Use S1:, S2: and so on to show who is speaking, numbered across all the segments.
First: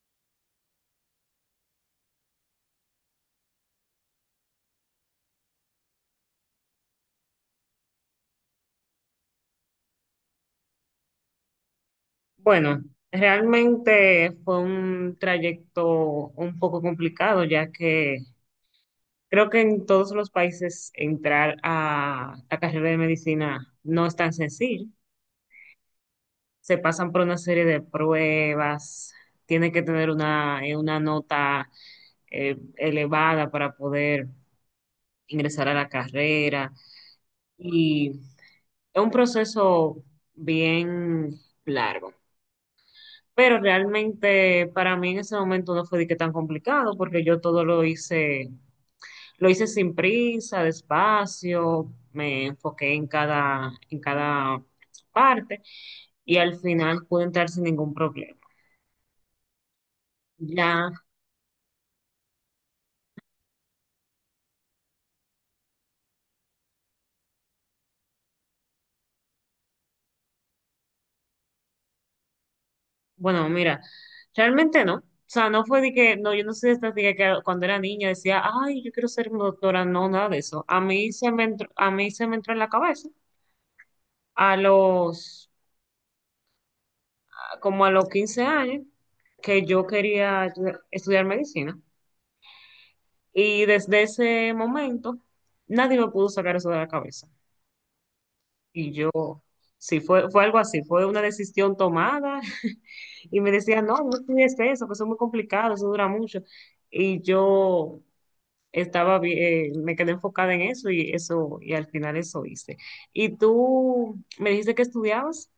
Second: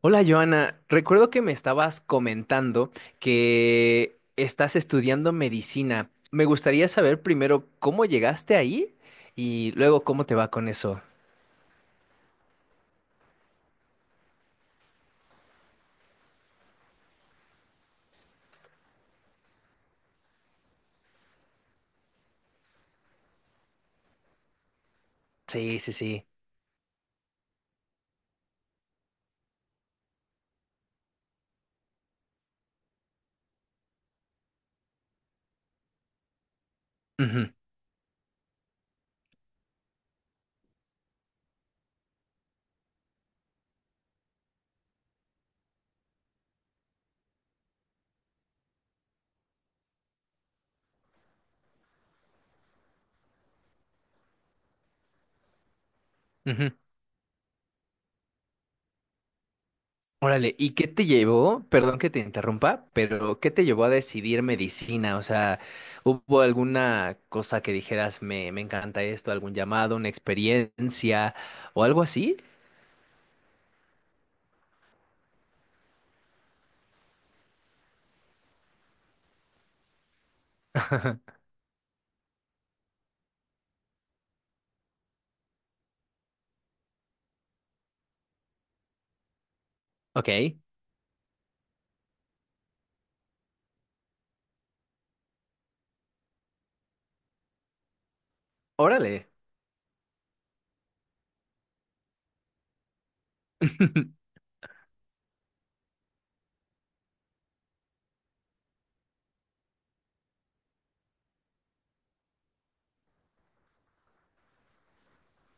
S1: Hola Joana, recuerdo que me estabas comentando que estás estudiando medicina. Me gustaría saber primero cómo llegaste ahí y luego cómo te va con eso.
S2: Bueno, realmente fue un trayecto un poco complicado, ya que creo que en todos los países entrar a la carrera de medicina no es tan sencillo.
S1: Sí, sí, sí.
S2: Se pasan por una serie de pruebas, tiene que tener una nota elevada para poder ingresar a la carrera
S1: Ujú,
S2: y es un proceso bien largo. Pero realmente para mí en ese momento no fue de que tan complicado, porque yo todo lo hice sin prisa, despacio, me enfoqué en cada parte y al
S1: ujú.
S2: final pude entrar sin ningún problema.
S1: Órale, ¿y qué
S2: Ya,
S1: te llevó? Perdón que te interrumpa, pero ¿qué te llevó a decidir medicina? O sea, ¿hubo alguna cosa que dijeras, me encanta esto, algún llamado, una experiencia o algo así?
S2: bueno, mira, realmente no. O sea, no fue de que, no, yo no soy de estas de que cuando era niña decía, ay, yo quiero ser doctora, no, nada de eso. A mí se me entró, a mí se me entró en la cabeza a los como a los 15 años que yo quería
S1: Ok,
S2: estudiar medicina. Y desde ese momento nadie me pudo sacar eso de la cabeza. Y yo,
S1: órale.
S2: sí, fue algo así, fue una decisión tomada y me decían, no, no estudies eso, que eso es muy complicado, eso dura mucho. Y yo me quedé enfocada en eso y eso, y al final eso hice. ¿Y tú me dijiste que estudiabas?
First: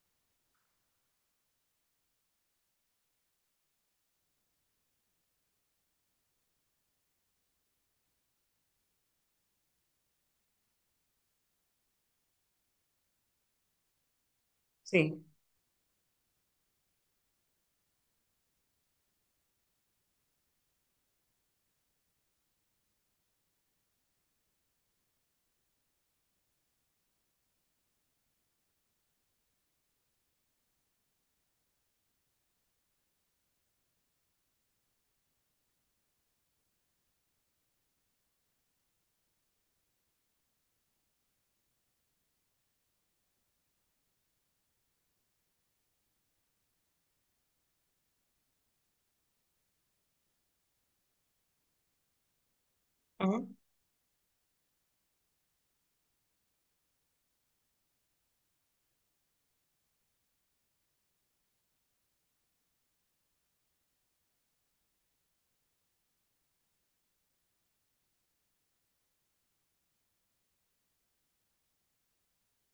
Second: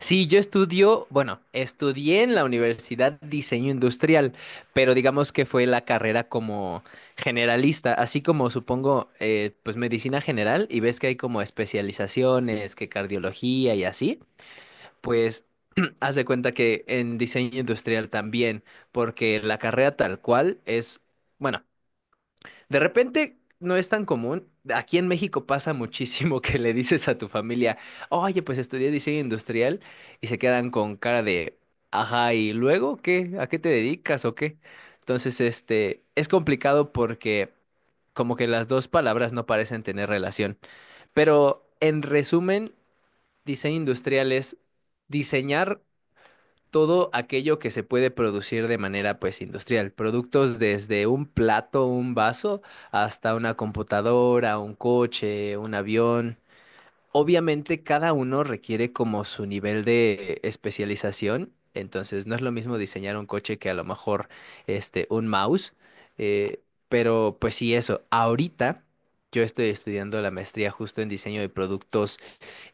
S1: Sí, yo estudio, bueno, estudié en la universidad diseño industrial, pero digamos que fue la carrera como generalista, así como supongo, pues medicina general y ves que hay como especializaciones, que cardiología y así,
S2: Sí.
S1: pues haz de cuenta que en diseño industrial también, porque la carrera tal cual es, bueno, de repente no es tan común. Aquí en México pasa muchísimo que le dices a tu familia, oye, pues estudié diseño industrial y se quedan con cara de, ajá, ¿y luego qué? ¿A qué te dedicas o qué? Entonces, este, es complicado porque como que las dos palabras no parecen tener relación. Pero en resumen, diseño industrial es diseñar todo aquello que se puede producir de manera pues industrial, productos desde un plato, un vaso, hasta
S2: Ajá.
S1: una computadora, un coche, un avión. Obviamente cada uno requiere como su nivel de especialización, entonces no es lo mismo diseñar un coche que a lo mejor este un mouse, eh, pero pues sí eso. Ahorita yo estoy estudiando la maestría justo en diseño de productos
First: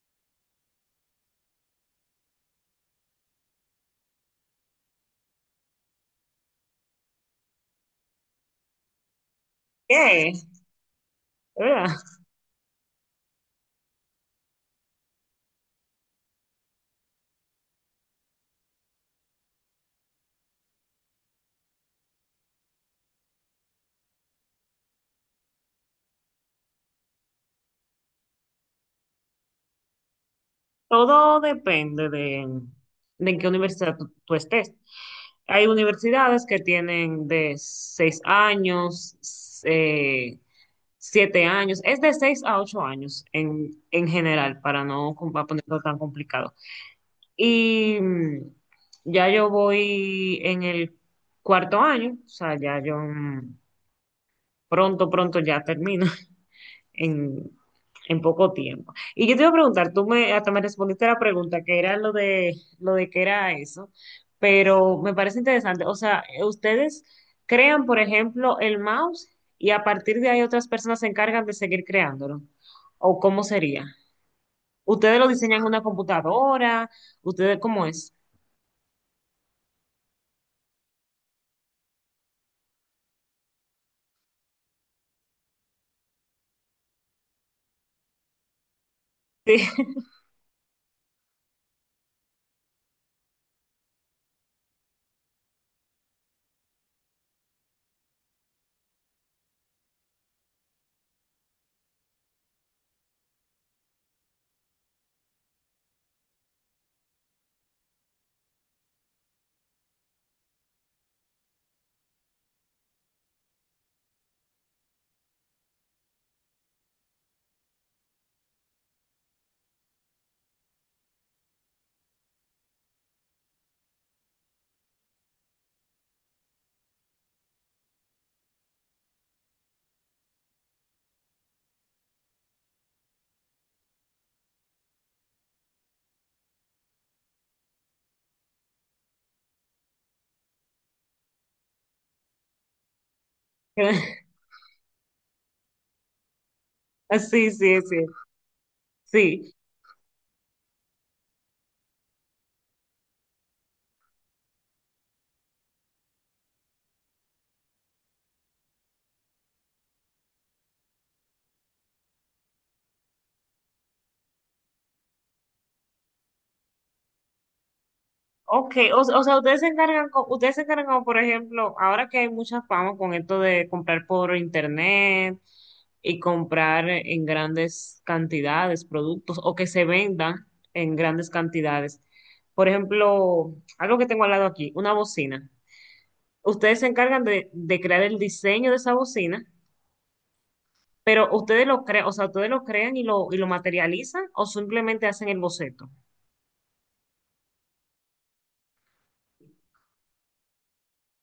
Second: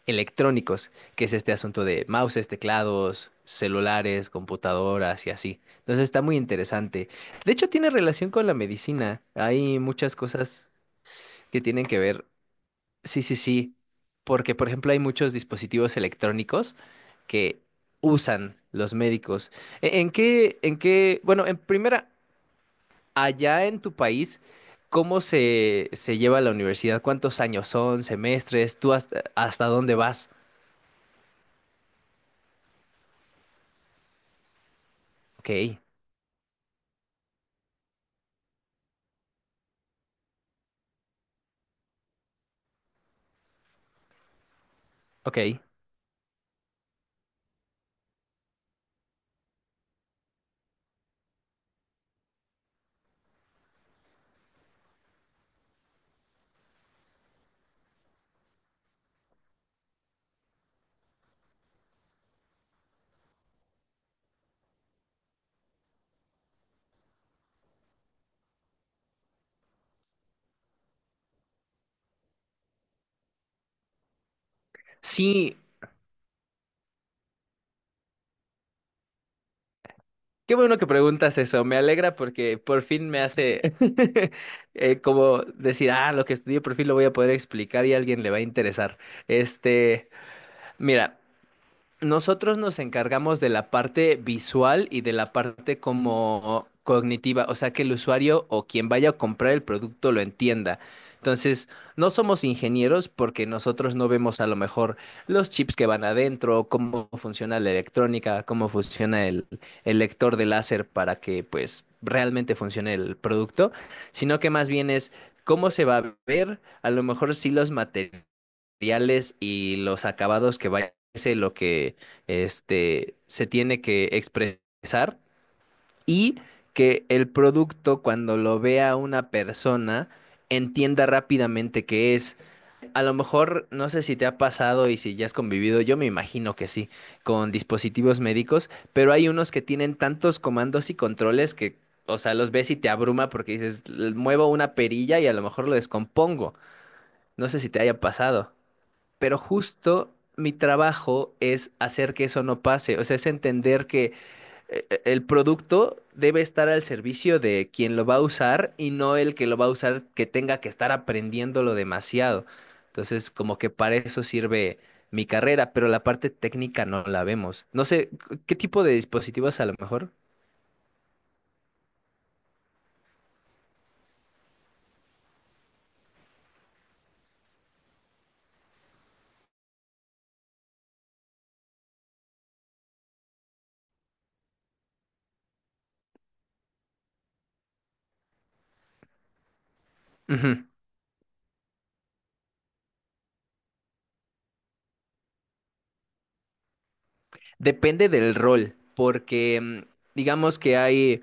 S1: electrónicos, que es este asunto de mouses, teclados, celulares, computadoras y así. Entonces está muy interesante. De hecho tiene relación con la medicina. Hay muchas
S2: ¿Qué?
S1: cosas que tienen
S2: ¿Verdad?
S1: que ver. Sí, sí, sí. Porque, por ejemplo, hay muchos dispositivos electrónicos que usan los médicos. ¿En qué, bueno, en primera, allá en tu país, ¿cómo se lleva la universidad? ¿Cuántos años son, semestres? ¿Tú hasta dónde vas?
S2: Todo depende de, en qué universidad tú estés. Hay
S1: Ok,
S2: universidades que tienen de 6 años, eh, 7 años, es de 6 a 8 años en general, para no com- para
S1: ok.
S2: ponerlo tan complicado. Y ya yo voy en el cuarto año, o sea, ya yo pronto ya termino en, en poco tiempo. Y yo te iba a preguntar, hasta me respondiste a la pregunta, que era lo de que era eso, pero me parece interesante. O sea, ustedes crean, por ejemplo, el mouse y a partir de ahí otras personas se encargan de seguir creándolo. ¿O cómo sería? ¿Ustedes lo
S1: Sí,
S2: diseñan en una computadora? ¿Ustedes cómo es?
S1: qué bueno que preguntas eso. Me alegra porque por fin me hace como decir, ah, lo que estudié por fin lo voy a poder explicar y a alguien le va a interesar. Este, mira. Nosotros nos encargamos de la parte visual y de la parte como cognitiva, o sea, que el usuario o quien vaya a comprar el producto lo entienda. Entonces, no somos ingenieros porque nosotros no vemos a lo mejor los chips que van adentro, cómo funciona la electrónica, cómo funciona el lector de láser para que pues realmente funcione el producto, sino que más bien es cómo se va a ver, a lo mejor sí los materiales y los acabados que vaya es lo que este se tiene que expresar y que el producto cuando lo vea una persona entienda rápidamente qué es. A lo mejor no sé si te ha pasado y si ya has convivido, yo me imagino que sí, con dispositivos médicos, pero hay unos que tienen tantos comandos y controles que. O sea, los ves y te abruma porque dices, muevo una perilla y a lo mejor lo descompongo. No
S2: Sí,
S1: sé si
S2: sí, sí,
S1: te
S2: sí.
S1: haya pasado pero
S2: Sí.
S1: justo mi trabajo es hacer que eso no pase, o sea, es entender que el producto debe estar al servicio de quien lo va a usar y no el que lo va a usar que tenga que estar aprendiéndolo demasiado. Entonces, como que para eso sirve mi carrera, pero la parte técnica no la vemos. No sé, ¿qué
S2: Ok,
S1: tipo de
S2: o sea,
S1: dispositivos
S2: ustedes
S1: a
S2: se
S1: lo
S2: encargan,
S1: mejor?
S2: ustedes se encargan como, por ejemplo, ahora que hay mucha fama con esto de comprar por internet y comprar en grandes cantidades productos o que se vendan en grandes cantidades. Por ejemplo, algo que tengo al lado aquí, una bocina. Ustedes se encargan de crear el diseño de esa bocina,
S1: Ujú.
S2: pero ustedes lo crean, o sea, ustedes lo crean y lo materializan o simplemente hacen el boceto.
S1: Depende del rol, porque digamos que hay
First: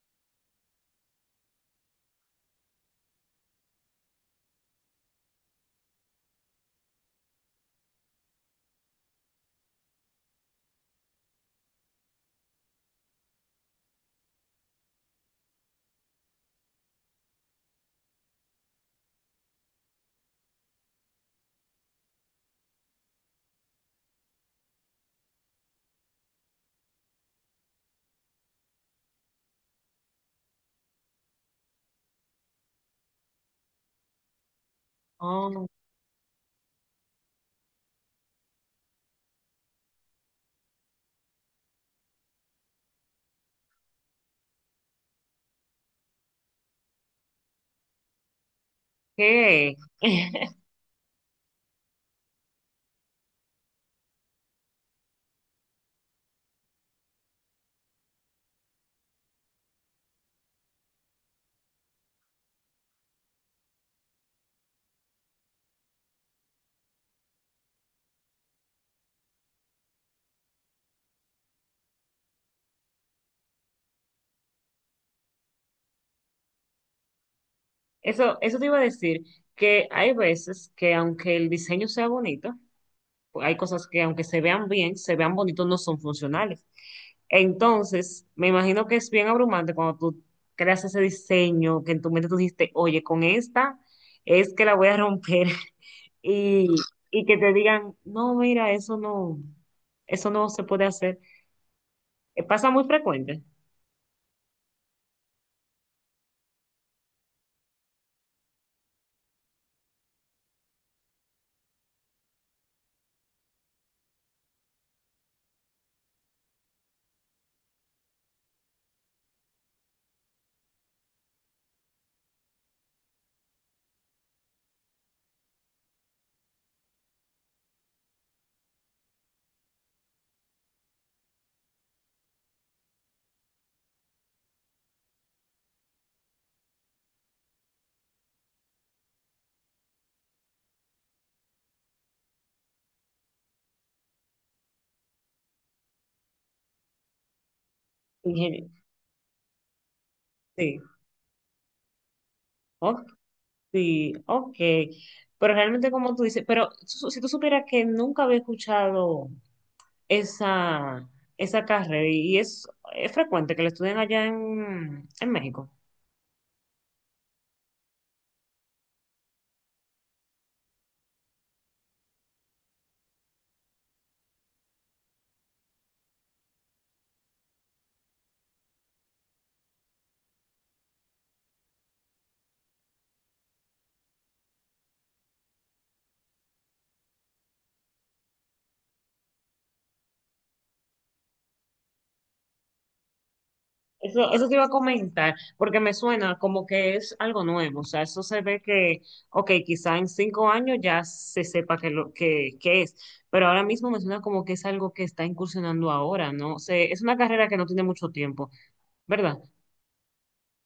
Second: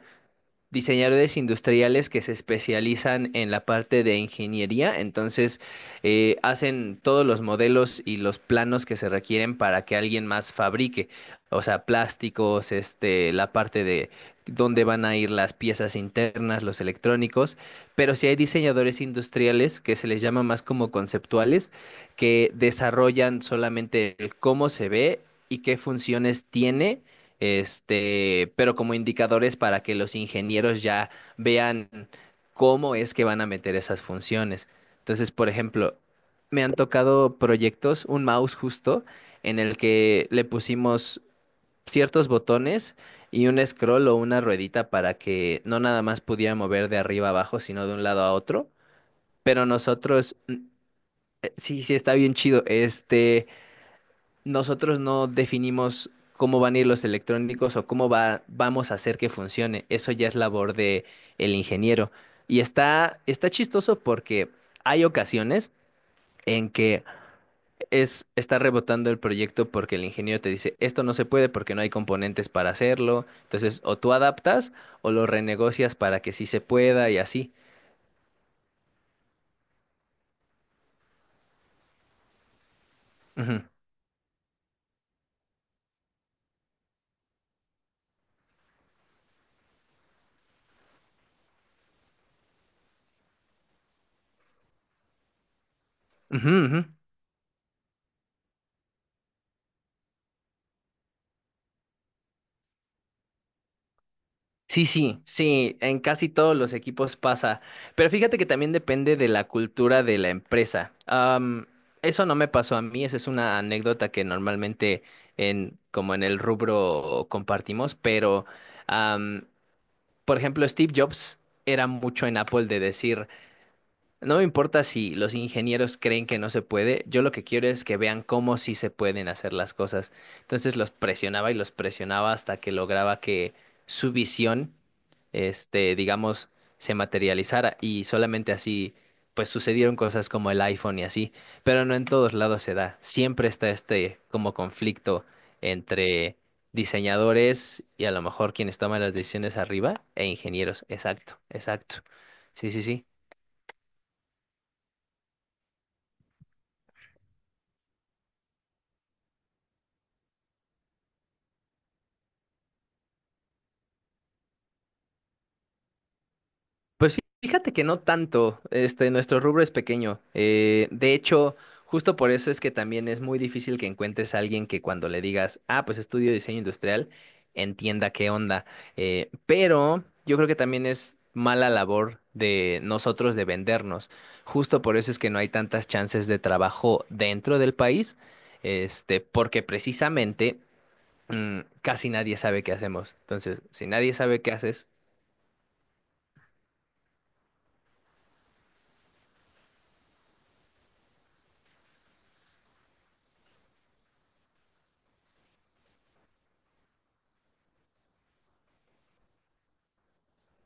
S1: diseñadores industriales que se especializan en la parte de ingeniería, entonces hacen todos los modelos y los planos que se requieren para que alguien más fabrique, o sea, plásticos, este, la parte de dónde van a ir las piezas internas, los electrónicos, pero sí hay diseñadores industriales que se les llama más como conceptuales, que desarrollan solamente el cómo se ve y qué funciones tiene este, pero como indicadores para que los ingenieros ya vean cómo es que van a meter esas funciones. Entonces, por
S2: Ok.
S1: ejemplo, me han tocado proyectos, un mouse justo, en el que le pusimos ciertos botones y un scroll o una ruedita para que no nada más pudiera mover de arriba a abajo, sino de un lado a otro. Pero nosotros, sí, sí, está bien chido. Este, nosotros no definimos cómo van a ir los electrónicos o vamos a hacer que funcione. Eso ya es labor de el ingeniero. Y está chistoso porque hay ocasiones en que está rebotando el proyecto porque el ingeniero te dice, esto no se puede porque no hay componentes para hacerlo. Entonces, o tú adaptas o lo renegocias para que sí se pueda y así.
S2: Eso te iba a decir, que hay veces que aunque el diseño sea bonito, pues hay
S1: Ujú,
S2: cosas que aunque se vean bien, se vean bonitos, no son funcionales. Entonces, me imagino que es bien abrumante cuando tú creas ese diseño, que en tu mente tú dijiste, oye, con esta es que la voy a romper
S1: ujú,
S2: y,
S1: ujú.
S2: y que te digan, no, mira, eso no se puede hacer. Pasa muy frecuente.
S1: Sí, sí, sí, en casi todos los equipos pasa, pero fíjate que también depende de la cultura de la empresa. Eso no me pasó a mí, esa es una anécdota que normalmente en como en el rubro compartimos, pero am, por ejemplo, Steve Jobs era mucho en Apple de decir no me importa si los ingenieros creen que no se puede, yo lo que quiero es que vean cómo sí se pueden hacer las cosas. Entonces los presionaba y los presionaba hasta que lograba que su visión, este, digamos, se materializara y solamente así, pues sucedieron cosas como el iPhone y así, pero no en todos lados se da. Siempre está este como conflicto entre diseñadores y a lo mejor
S2: Ingeniero.
S1: quienes toman las decisiones arriba e
S2: Sí,
S1: ingenieros. Exacto, exacto. Sí, sí,
S2: ok.
S1: sí.
S2: Sí, ok. Pero realmente como tú dices, pero si tú supieras que nunca había escuchado esa, esa carrera y es frecuente que la estudian allá en México.
S1: Pues fíjate que no tanto, este, nuestro rubro es pequeño. De hecho, justo por eso es que también es muy difícil que encuentres a alguien que cuando le digas, ah, pues estudio diseño industrial, entienda qué onda. Pero yo creo que también es mala labor de nosotros de vendernos. Justo por eso es que no hay tantas chances de trabajo dentro del país, este, porque precisamente casi nadie sabe qué hacemos. Entonces, si nadie
S2: Eso,
S1: sabe
S2: eso
S1: qué
S2: te iba a
S1: haces,
S2: comentar, porque me suena como que es algo nuevo. O sea, eso se ve que, ok, quizá en 5 años ya se sepa que lo que es, pero ahora mismo me suena como que es algo que está incursionando ahora, ¿no? sé es una carrera que no tiene mucho tiempo, ¿verdad?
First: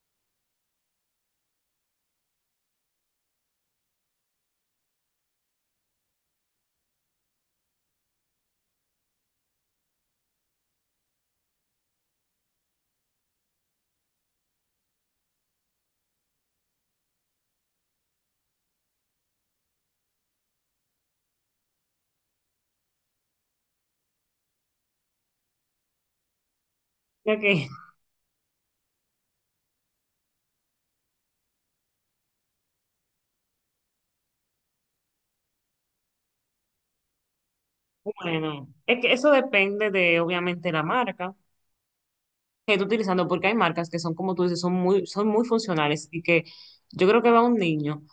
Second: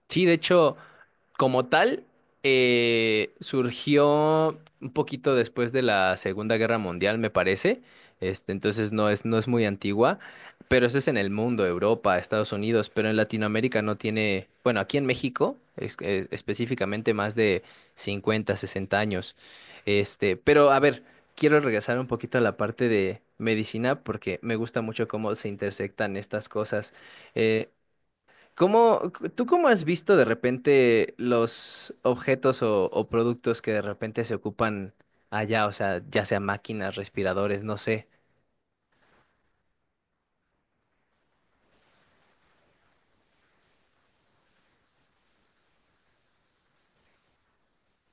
S1: sí, de hecho. Como tal, surgió un poquito después de la Segunda Guerra Mundial, me parece. Este, entonces no es muy antigua, pero eso es en el mundo, Europa, Estados Unidos, pero en Latinoamérica no tiene, bueno, aquí en México, específicamente más de 50, 60 años. Este, pero a ver, quiero regresar un poquito a la parte de medicina porque me gusta mucho cómo se intersectan estas cosas. Eh,
S2: Ok.
S1: ¿Cómo, tú cómo has visto de repente los objetos o productos que de repente se ocupan allá? O sea, ya sea máquinas, respiradores, no sé.
S2: Bueno, es que eso depende de obviamente la marca que esté utilizando, porque hay marcas que son como tú dices, son muy funcionales y que yo creo que va un niño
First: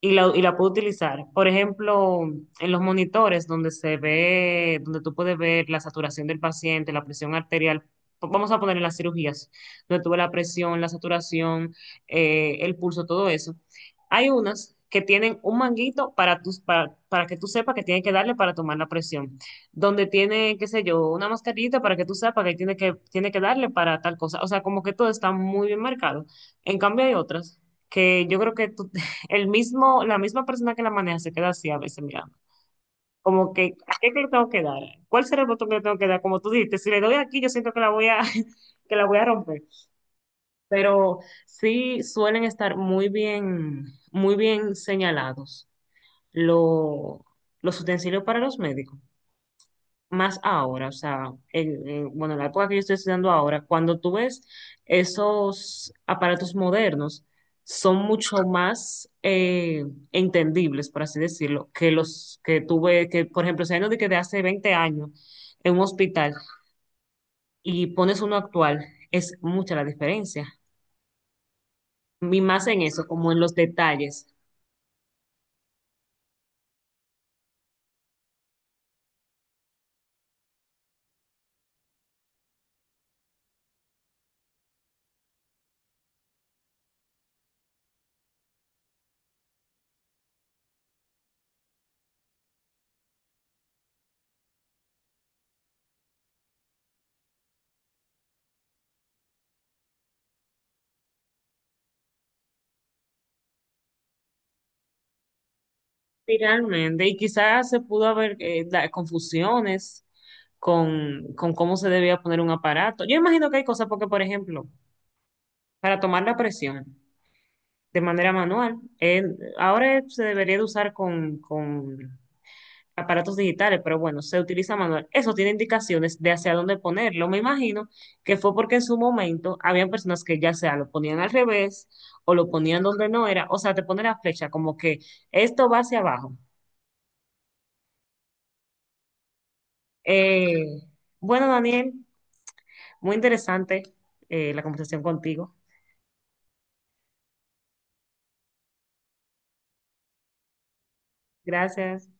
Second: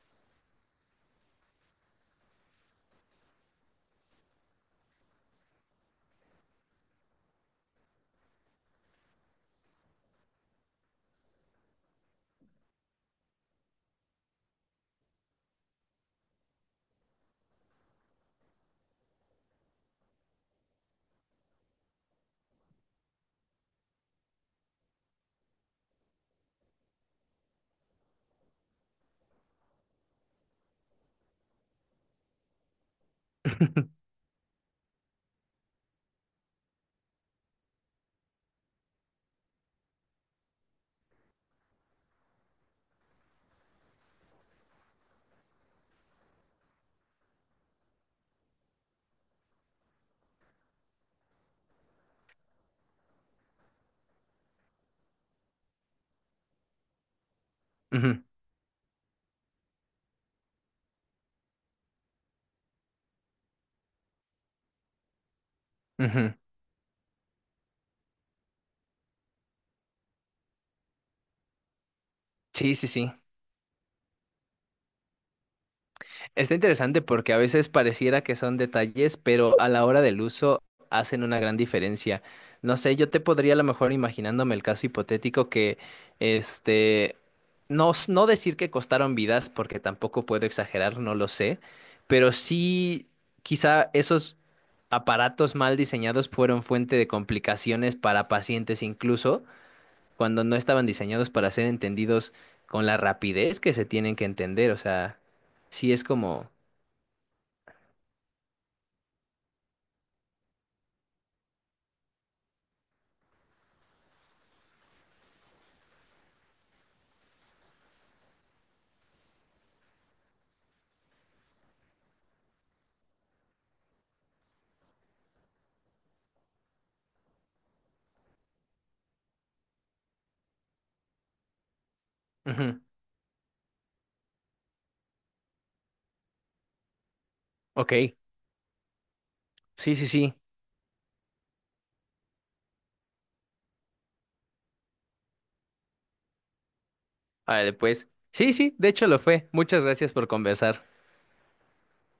S2: y la puedo utilizar. Por ejemplo, en los monitores donde se ve, donde tú puedes ver la saturación del paciente, la presión arterial, vamos a poner en las cirugías, donde tú ves la presión, la saturación, el pulso, todo eso. Hay unas que tienen un manguito para que tú sepas que tienes que darle para tomar la presión, donde tiene, qué sé yo, una mascarita para que tú sepas que tiene que darle para tal cosa. O sea, como que todo está muy bien marcado. En cambio, hay otras que yo creo que tú el mismo, la misma persona que la maneja se queda así a veces mirando. Como que, ¿a qué que le tengo que dar? ¿Cuál será el botón que le tengo que dar? Como tú dijiste, si le doy aquí, yo siento que la voy a, que la voy a romper. Pero sí suelen estar muy bien señalados lo- los utensilios para los médicos más ahora, o sea, el, bueno, en la época que yo estoy estudiando ahora, cuando tú ves esos aparatos modernos, son
S1: Ujú,
S2: mucho más entendibles, por así decirlo, que los que tuve, que por ejemplo, si hay uno de que de hace 20 años en un hospital
S1: ujú.
S2: y pones uno actual, es mucha la diferencia. Y más
S1: Sí,
S2: en
S1: sí,
S2: eso,
S1: sí.
S2: como en los detalles.
S1: Está interesante porque a veces pareciera que son detalles, pero a la hora del uso hacen una gran diferencia. No sé, yo te podría a lo mejor imaginándome el caso hipotético que, este, no, no decir que costaron vidas porque tampoco puedo exagerar, no lo sé, pero sí quizá esos aparatos mal diseñados fueron fuente de complicaciones para pacientes incluso cuando no estaban diseñados para ser entendidos con la rapidez que se tienen que entender, o sea, sí es
S2: Sí,
S1: como.
S2: realmente, y quizás se pudo haber confusiones con cómo se debía poner un aparato. Yo imagino que hay cosas porque, por ejemplo, para tomar la presión de manera manual, ahora se debería de usar con aparatos digitales, pero bueno, se utiliza manual. Eso tiene indicaciones de hacia dónde ponerlo. Me imagino que fue porque en su momento habían personas que ya sea lo ponían al revés o lo
S1: Ujú,
S2: ponían donde no era, o sea, te pone la flecha como que esto va hacia abajo.
S1: ok, sí, sí, sí.
S2: Eh, bueno, Daniel, muy interesante la conversación contigo.
S1: Vale, pues. Sí, sí, de hecho lo fue. Muchas gracias por conversar.
S2: Gracias.